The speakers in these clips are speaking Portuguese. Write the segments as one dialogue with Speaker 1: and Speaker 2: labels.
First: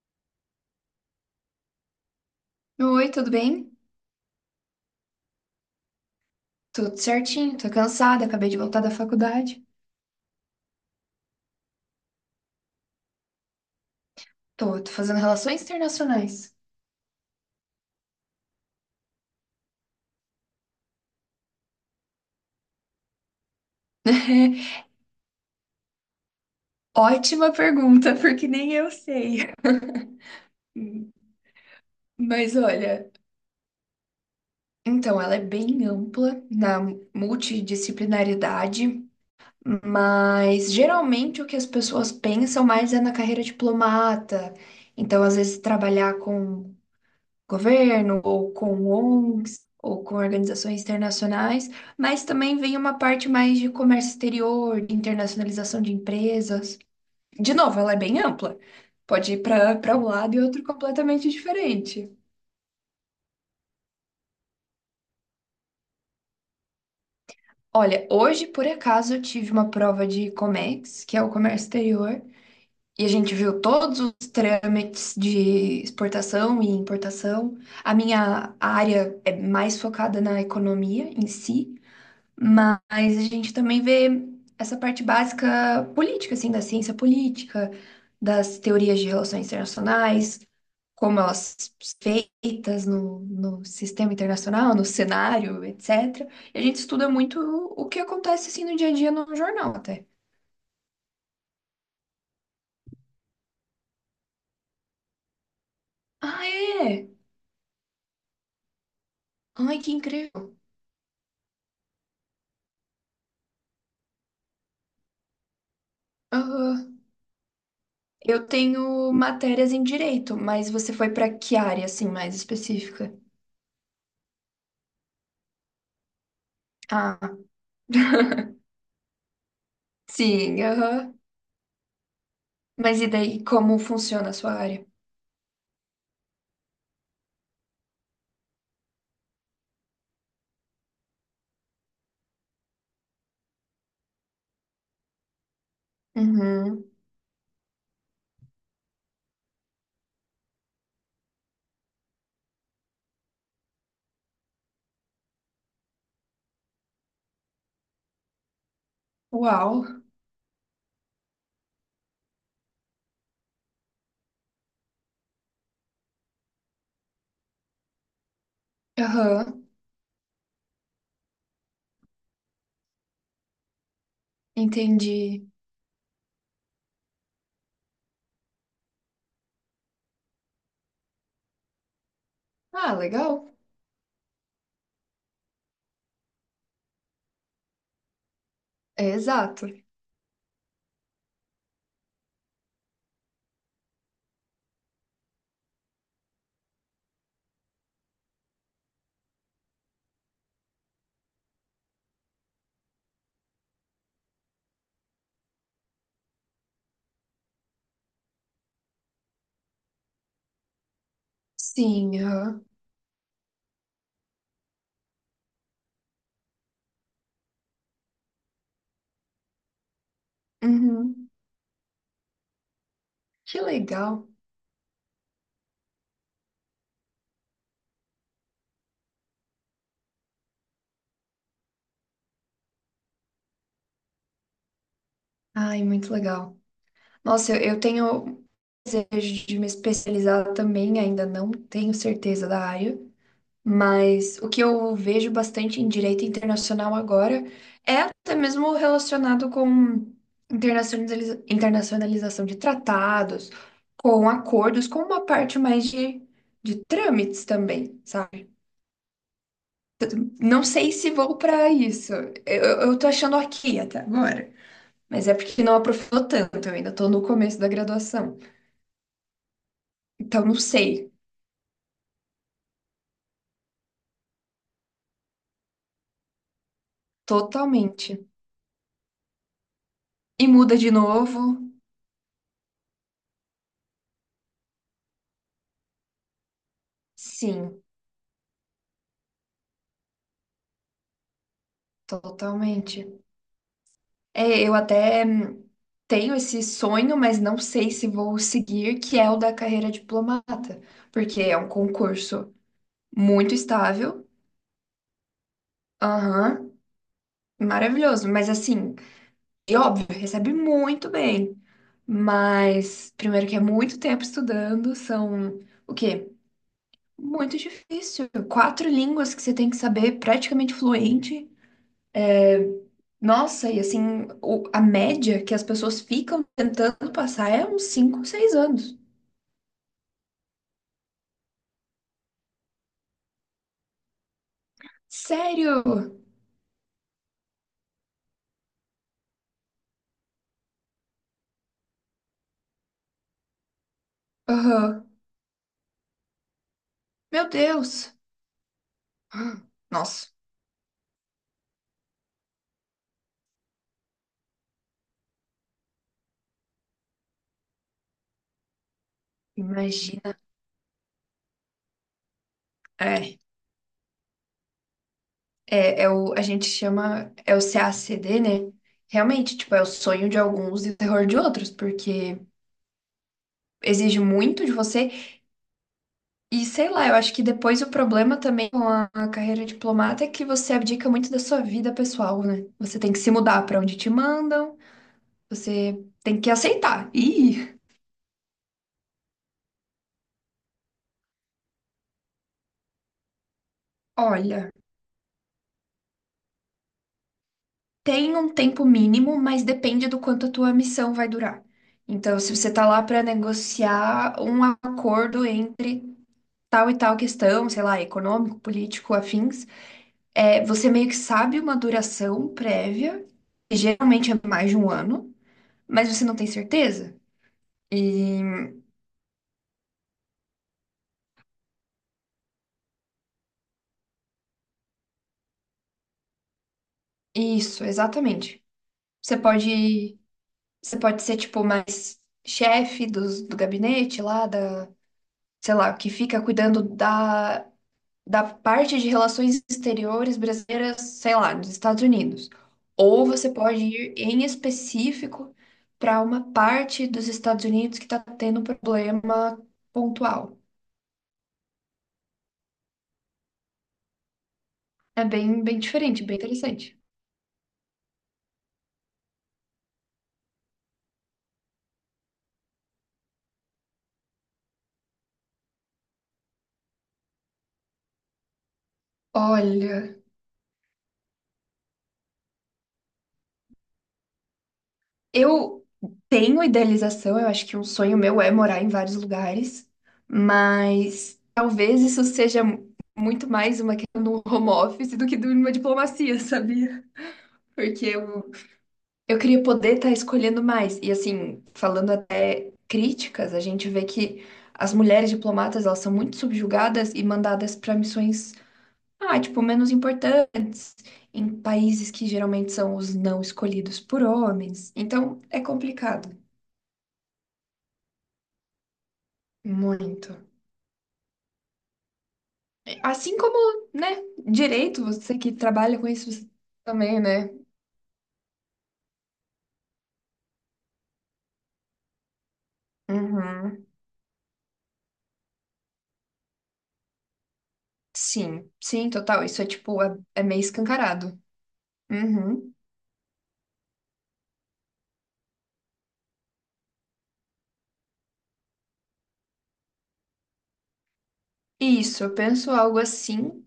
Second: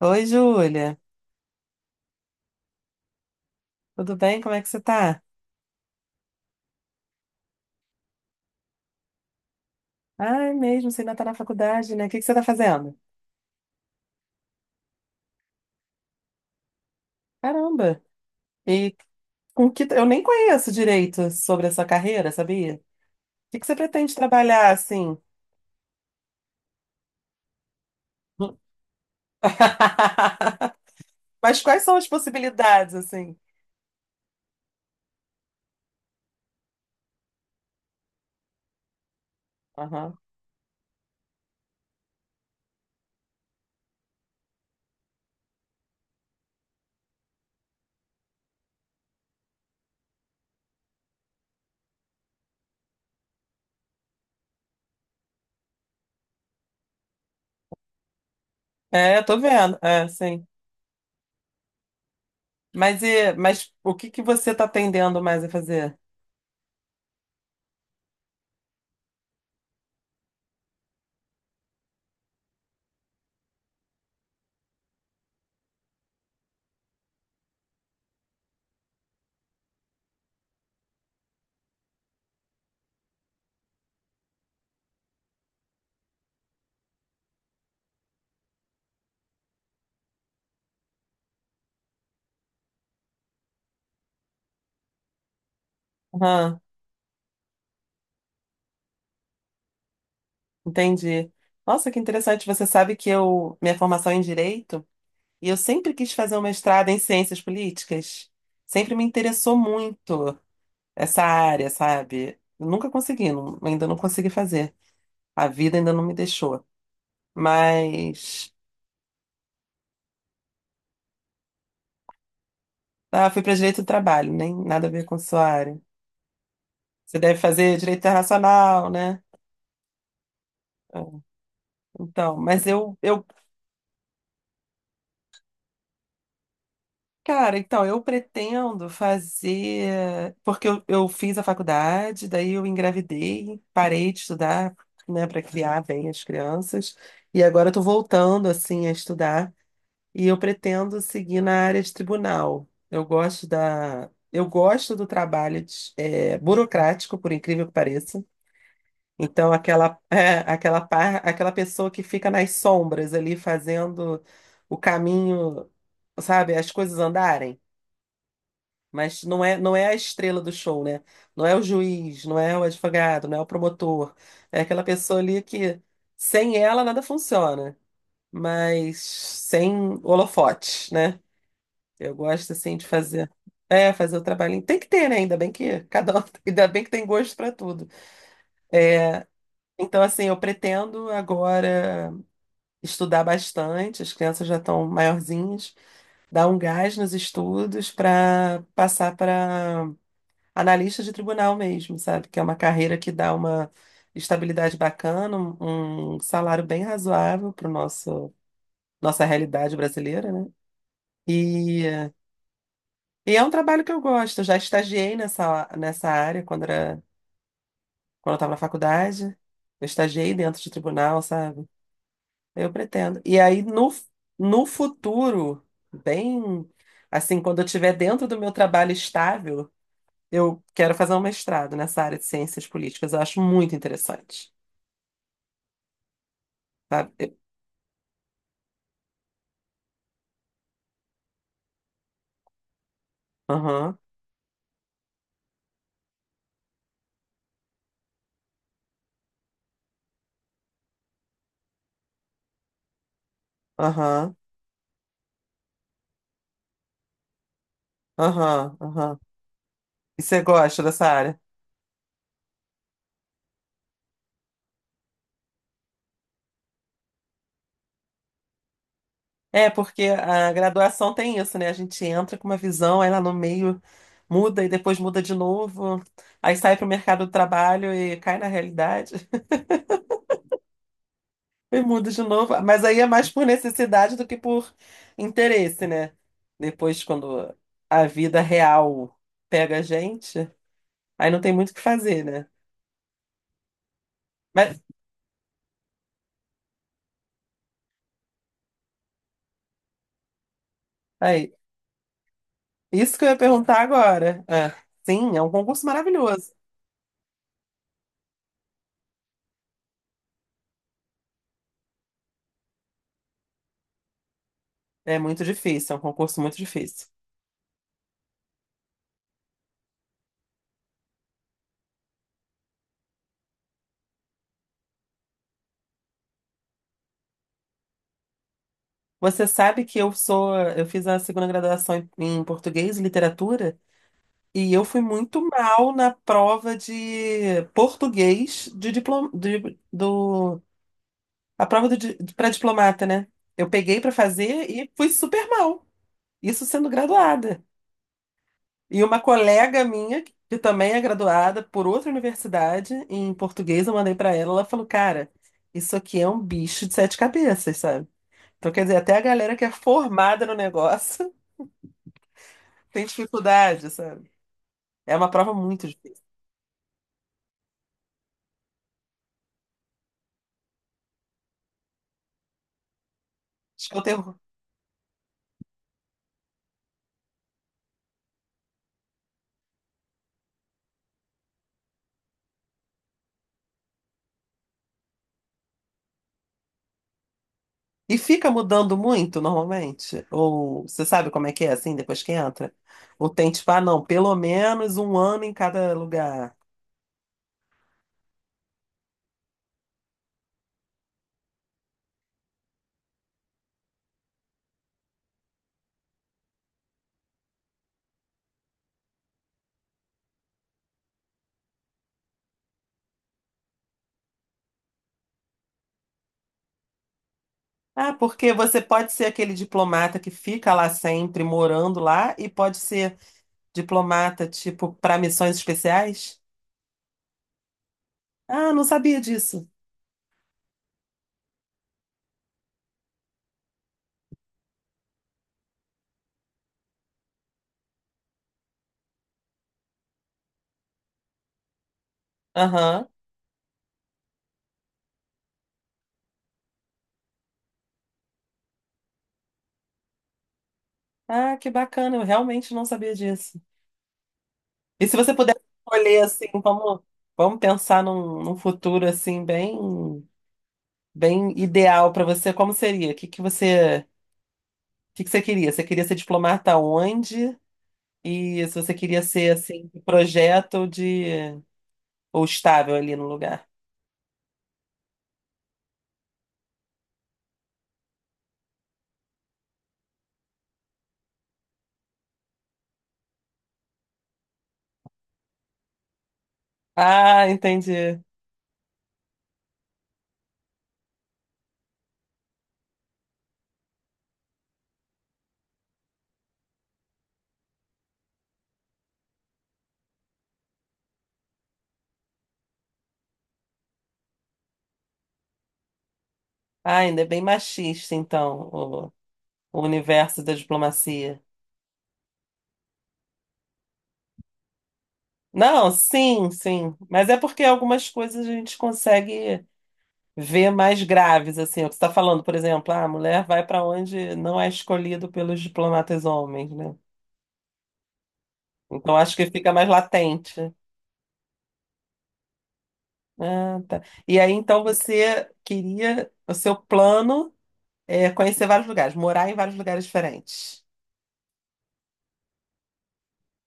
Speaker 1: Oi, Júlia.
Speaker 2: Oi, tudo bem?
Speaker 1: Tudo bem? Como é que você tá?
Speaker 2: Tudo certinho, tô cansada, acabei de voltar da faculdade.
Speaker 1: Ai, mesmo, você ainda tá na faculdade, né? O que você tá fazendo?
Speaker 2: Tô fazendo relações internacionais.
Speaker 1: Caramba! E com que eu nem conheço direito sobre a sua carreira, sabia? O que você pretende trabalhar assim?
Speaker 2: Ótima pergunta, porque nem eu sei. Hum,
Speaker 1: Mas quais são as
Speaker 2: Mas
Speaker 1: possibilidades
Speaker 2: olha,
Speaker 1: assim?
Speaker 2: então ela é bem ampla na multidisciplinaridade,
Speaker 1: Aham.
Speaker 2: mas geralmente o que as pessoas pensam mais é na carreira diplomata. Então, às vezes, trabalhar com governo, ou com ONGs, ou com organizações internacionais, mas também vem uma parte mais de comércio exterior, de internacionalização de empresas. De novo, ela é bem ampla.
Speaker 1: É, eu
Speaker 2: Pode
Speaker 1: tô
Speaker 2: ir para
Speaker 1: vendo.
Speaker 2: para um
Speaker 1: É,
Speaker 2: lado e
Speaker 1: sim.
Speaker 2: outro completamente diferente.
Speaker 1: Mas o que você tá tendendo mais a fazer?
Speaker 2: Olha, hoje, por acaso, eu tive uma prova de COMEX, que é o comércio exterior, e a gente viu todos os trâmites de exportação e importação. A minha área é mais focada na economia em si, mas a gente também vê essa parte básica política, assim, da ciência política, das teorias de relações internacionais, como elas são feitas no sistema internacional, no cenário, etc. E
Speaker 1: Aham,
Speaker 2: a gente estuda muito o que acontece, assim, no dia a dia no jornal, até.
Speaker 1: entendi. Nossa, que interessante. Você sabe que eu, minha formação é em direito, e eu sempre quis fazer um
Speaker 2: Ah,
Speaker 1: mestrado em
Speaker 2: é?
Speaker 1: ciências políticas. Sempre me interessou
Speaker 2: Ai, que
Speaker 1: muito
Speaker 2: incrível.
Speaker 1: essa área, sabe? Eu Nunca consegui, não- Ainda não consegui fazer. A vida ainda não me deixou.
Speaker 2: Aham. Eu
Speaker 1: Mas
Speaker 2: tenho matérias em direito, mas você foi para que área, assim, mais específica?
Speaker 1: ah, fui para direito do trabalho, nem nada a ver com a sua área. Você
Speaker 2: Ah,
Speaker 1: deve fazer direito internacional, né?
Speaker 2: sim,
Speaker 1: Ah,
Speaker 2: aham.
Speaker 1: então, mas
Speaker 2: Mas e
Speaker 1: eu
Speaker 2: daí, como funciona a sua área?
Speaker 1: cara, então, eu pretendo fazer. Porque eu fiz a faculdade, daí eu engravidei, parei de estudar, né, para criar bem as
Speaker 2: Uhum.
Speaker 1: crianças, e agora eu tô voltando, assim, a estudar, e eu pretendo seguir na área de tribunal. Eu gosto da. Eu gosto do trabalho burocrático, por incrível que pareça. Então,
Speaker 2: Uau.
Speaker 1: aquela pessoa que fica nas sombras ali fazendo o caminho, sabe, as coisas andarem. Mas não é,
Speaker 2: Aham.
Speaker 1: não é a estrela do show, né? Não é o juiz, não é o advogado, não é o promotor. É aquela pessoa ali
Speaker 2: Entendi.
Speaker 1: que sem ela nada funciona, mas sem holofotes, né? Eu gosto assim de
Speaker 2: Ah,
Speaker 1: fazer,
Speaker 2: legal.
Speaker 1: fazer o trabalhinho. Tem que ter, né? Ainda bem que cada um, ainda bem que tem gosto para tudo.
Speaker 2: É exato.
Speaker 1: Então assim, eu pretendo agora estudar bastante, as crianças já estão maiorzinhas, dar um gás nos estudos para passar para analista de tribunal mesmo, sabe? Que é uma carreira que dá uma estabilidade bacana, um salário bem razoável para nosso nossa realidade brasileira, né? E,
Speaker 2: Sim, aham.
Speaker 1: e é um trabalho que eu gosto. Eu já estagiei nessa área quando eu estava na faculdade. Eu estagiei dentro de tribunal,
Speaker 2: Uhum.
Speaker 1: sabe? Eu pretendo. E aí,
Speaker 2: Que
Speaker 1: no,
Speaker 2: legal.
Speaker 1: No futuro, bem assim, quando eu estiver dentro do meu trabalho estável, eu quero fazer um mestrado nessa área de ciências políticas. Eu acho muito interessante.
Speaker 2: Ai, muito legal.
Speaker 1: Sabe?
Speaker 2: Nossa, eu tenho desejo de me especializar também, ainda não tenho certeza da área,
Speaker 1: Aham,
Speaker 2: mas o que eu vejo bastante em direito internacional agora é até mesmo relacionado com internacionalização de tratados, com
Speaker 1: aham,
Speaker 2: acordos, com uma parte mais de trâmites também, sabe?
Speaker 1: aham, aham. E você
Speaker 2: Não
Speaker 1: gosta
Speaker 2: sei
Speaker 1: dessa
Speaker 2: se vou
Speaker 1: área?
Speaker 2: para isso. Eu tô achando aqui até agora. Mas é porque não aprofundou tanto, eu ainda tô no começo da graduação.
Speaker 1: É, porque
Speaker 2: Então
Speaker 1: a
Speaker 2: não sei,
Speaker 1: graduação tem isso, né? A gente entra com uma visão, aí lá no meio muda e depois muda de novo, aí sai para o mercado do trabalho e
Speaker 2: totalmente.
Speaker 1: cai na realidade
Speaker 2: E muda de novo?
Speaker 1: e muda de novo. Mas aí é mais por necessidade do que por interesse, né? Depois, quando
Speaker 2: Sim,
Speaker 1: a vida real pega a gente, aí não tem muito o que fazer, né?
Speaker 2: totalmente. É, eu
Speaker 1: Mas
Speaker 2: até tenho esse sonho, mas não sei se vou seguir, que é o da carreira diplomata, porque
Speaker 1: aí,
Speaker 2: é um concurso
Speaker 1: isso que eu ia
Speaker 2: muito
Speaker 1: perguntar
Speaker 2: estável,
Speaker 1: agora. É. Sim, é um concurso maravilhoso.
Speaker 2: aham, maravilhoso, mas assim, e óbvio, recebe muito bem, mas primeiro que é muito tempo estudando,
Speaker 1: É muito
Speaker 2: são o
Speaker 1: difícil, é um
Speaker 2: quê?
Speaker 1: concurso muito difícil.
Speaker 2: Muito difícil, quatro línguas que você tem que saber praticamente fluente. Nossa, e assim, a média que as pessoas ficam tentando passar é uns 5, 6 anos.
Speaker 1: Você sabe que eu fiz a segunda graduação em, em português e literatura e eu fui muito
Speaker 2: Sério?
Speaker 1: mal na prova de português de diploma, de- do, a prova do, para diplomata, né? Eu peguei para fazer e
Speaker 2: Aham.
Speaker 1: fui super mal, isso sendo
Speaker 2: Meu
Speaker 1: graduada.
Speaker 2: Deus.
Speaker 1: E uma
Speaker 2: Ah,
Speaker 1: colega minha,
Speaker 2: nossa,
Speaker 1: que também é graduada por outra universidade em português, eu mandei para ela, ela falou, cara, isso aqui é um bicho de sete cabeças, sabe? Então, quer dizer, até a galera que é
Speaker 2: imagina.
Speaker 1: formada no negócio tem
Speaker 2: É,
Speaker 1: dificuldade, sabe? É uma prova muito
Speaker 2: é
Speaker 1: difícil.
Speaker 2: o, a gente chama, é o CACD, né? Realmente, tipo, é o sonho de alguns e o terror de outros, porque
Speaker 1: Acho que eu
Speaker 2: exige
Speaker 1: tenho.
Speaker 2: muito de você. E sei lá, eu acho que depois o problema também com a carreira diplomata é que você abdica muito da sua vida pessoal, né? Você tem que se mudar pra onde te mandam. Você tem que aceitar. E,
Speaker 1: E fica mudando muito normalmente? Ou você sabe como é que é assim depois que entra? Ou tem tipo, ah, não, pelo
Speaker 2: olha,
Speaker 1: menos um ano em cada lugar.
Speaker 2: tem um tempo mínimo, mas depende do quanto a tua missão vai durar. Então, se você tá lá para negociar um acordo entre tal e tal questão, sei lá, econômico, político, afins, é, você meio que sabe uma duração prévia, que geralmente é mais de um ano, mas você não tem certeza.
Speaker 1: Ah,
Speaker 2: E
Speaker 1: porque você pode ser aquele diplomata que fica lá sempre, morando lá, e pode ser diplomata, tipo, para missões especiais?
Speaker 2: isso, exatamente.
Speaker 1: Ah, não sabia
Speaker 2: Você
Speaker 1: disso.
Speaker 2: pode, você pode ser tipo mais chefe do gabinete lá da sei lá, que fica cuidando da parte de relações exteriores brasileiras, sei lá, nos Estados Unidos.
Speaker 1: Aham.
Speaker 2: Ou você pode ir em específico para uma parte dos Estados Unidos que está tendo um problema pontual.
Speaker 1: Ah, que bacana, eu realmente não sabia disso. E se
Speaker 2: É
Speaker 1: você puder
Speaker 2: bem, bem
Speaker 1: escolher
Speaker 2: diferente, bem
Speaker 1: assim,
Speaker 2: interessante.
Speaker 1: vamos pensar num futuro assim bem bem ideal para você, como seria? O que você queria? Você queria ser diplomata onde? E se você queria ser assim, de
Speaker 2: Olha,
Speaker 1: projeto ou estável ali no lugar?
Speaker 2: eu tenho idealização, eu acho que um sonho meu é morar em vários lugares, mas talvez isso seja muito mais uma questão do home office do que de uma diplomacia, sabia?
Speaker 1: Ah,
Speaker 2: Porque
Speaker 1: entendi.
Speaker 2: eu queria poder estar escolhendo mais. E assim, falando até críticas, a gente vê que as mulheres diplomatas, elas são muito subjugadas e mandadas para missões, ah, tipo, menos importantes, em países que geralmente são os não escolhidos por homens. Então, é complicado.
Speaker 1: Ah, ainda é bem machista então, o
Speaker 2: Muito.
Speaker 1: universo da diplomacia.
Speaker 2: Assim como, né, direito, você que
Speaker 1: Não,
Speaker 2: trabalha com isso você
Speaker 1: sim, sim,
Speaker 2: também,
Speaker 1: mas é
Speaker 2: né?
Speaker 1: porque algumas coisas a gente consegue ver mais graves, assim, é o que você está falando, por exemplo, ah, a mulher vai para
Speaker 2: Uhum.
Speaker 1: onde não é escolhido pelos diplomatas homens, né?
Speaker 2: Sim, sim,
Speaker 1: Então acho
Speaker 2: total.
Speaker 1: que
Speaker 2: Isso é
Speaker 1: fica mais
Speaker 2: tipo, é
Speaker 1: latente.
Speaker 2: meio escancarado. Uhum.
Speaker 1: Ah, tá. E aí então você queria, o seu plano é conhecer vários lugares, morar em vários lugares diferentes.
Speaker 2: Isso, eu penso algo assim,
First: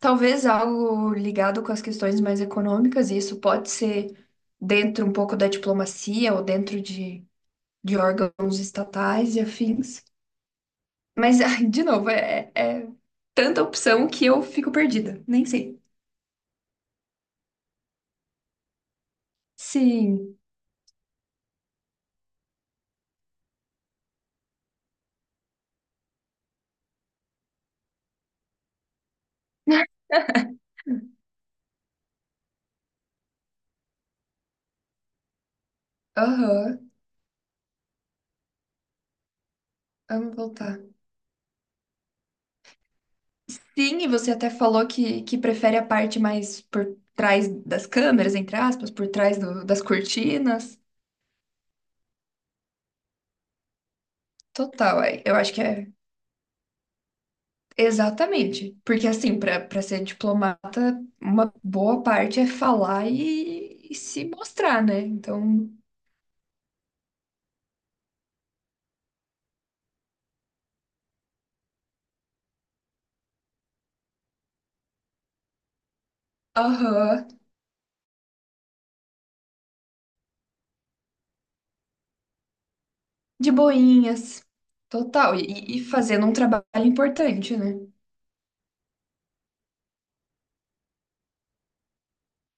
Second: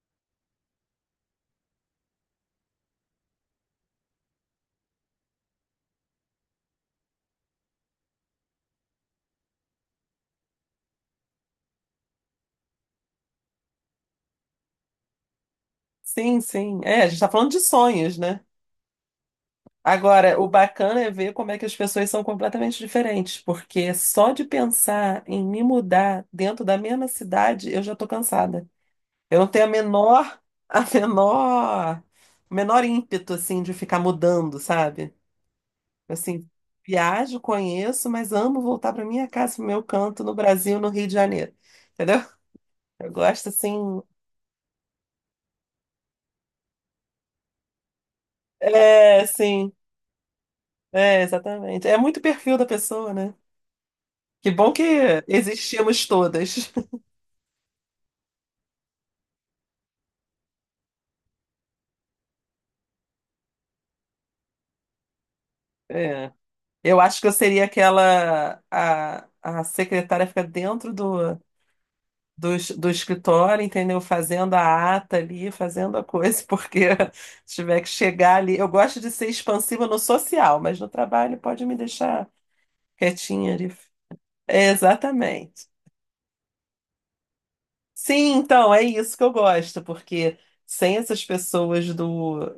Speaker 2: talvez algo ligado com as questões mais econômicas, e isso pode ser dentro um pouco da diplomacia ou dentro de órgãos estatais e afins. Mas, ai, de novo, é tanta opção que eu fico perdida, nem sei.
Speaker 1: Sim, sim. É, a gente está falando de sonhos, né?
Speaker 2: Sim,
Speaker 1: Agora, o bacana é ver como é que as pessoas são completamente diferentes, porque só de pensar em me mudar dentro da mesma cidade, eu já tô cansada. Eu não tenho a menor, a menor, o menor ímpeto assim de ficar mudando, sabe? Assim,
Speaker 2: aham,
Speaker 1: viajo, conheço, mas amo voltar para minha casa, pro meu canto
Speaker 2: amo
Speaker 1: no Brasil,
Speaker 2: voltar.
Speaker 1: no Rio de Janeiro. Entendeu? Eu gosto
Speaker 2: Sim,
Speaker 1: assim.
Speaker 2: e você até falou que prefere a parte mais por trás das câmeras, entre aspas, por
Speaker 1: É,
Speaker 2: trás
Speaker 1: sim.
Speaker 2: das cortinas.
Speaker 1: É, exatamente. É muito perfil da pessoa, né? Que bom
Speaker 2: Total, é,
Speaker 1: que
Speaker 2: eu acho que é.
Speaker 1: existimos todas.
Speaker 2: Exatamente. Porque, assim, para ser diplomata, uma boa parte é falar e se mostrar, né? Então,
Speaker 1: É. Eu acho que eu seria a secretária fica dentro do escritório, entendeu? Fazendo a ata ali, fazendo a coisa, porque
Speaker 2: aham,
Speaker 1: se tiver que chegar ali. Eu gosto de ser expansiva no social, mas no trabalho pode me deixar
Speaker 2: de
Speaker 1: quietinha ali.
Speaker 2: boinhas,
Speaker 1: É,
Speaker 2: total.
Speaker 1: exatamente.
Speaker 2: E fazendo um trabalho importante, né?
Speaker 1: Sim, então, é isso que eu gosto, porque sem essas pessoas do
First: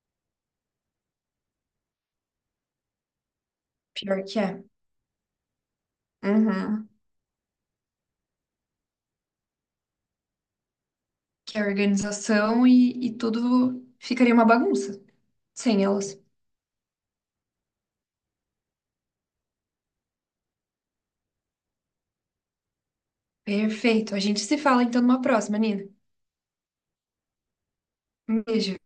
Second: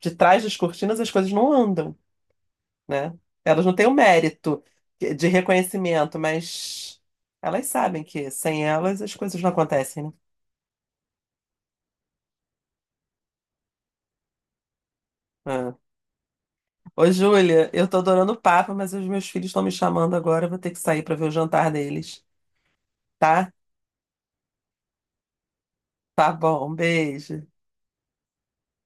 Speaker 1: de trás das cortinas as coisas não andam. Né? Elas não têm o
Speaker 2: Pior que
Speaker 1: mérito
Speaker 2: é.
Speaker 1: de reconhecimento,
Speaker 2: Uhum.
Speaker 1: mas elas sabem que sem elas as coisas não acontecem, né?
Speaker 2: Que é organização e tudo ficaria uma bagunça
Speaker 1: Ah.
Speaker 2: sem elas.
Speaker 1: Ô, Júlia, eu tô adorando o papo, mas os meus filhos estão me chamando agora, eu vou ter que sair para ver o jantar deles, tá?
Speaker 2: Perfeito. A gente se fala então numa próxima, Nina.
Speaker 1: Tá bom, um beijo.
Speaker 2: Um beijo.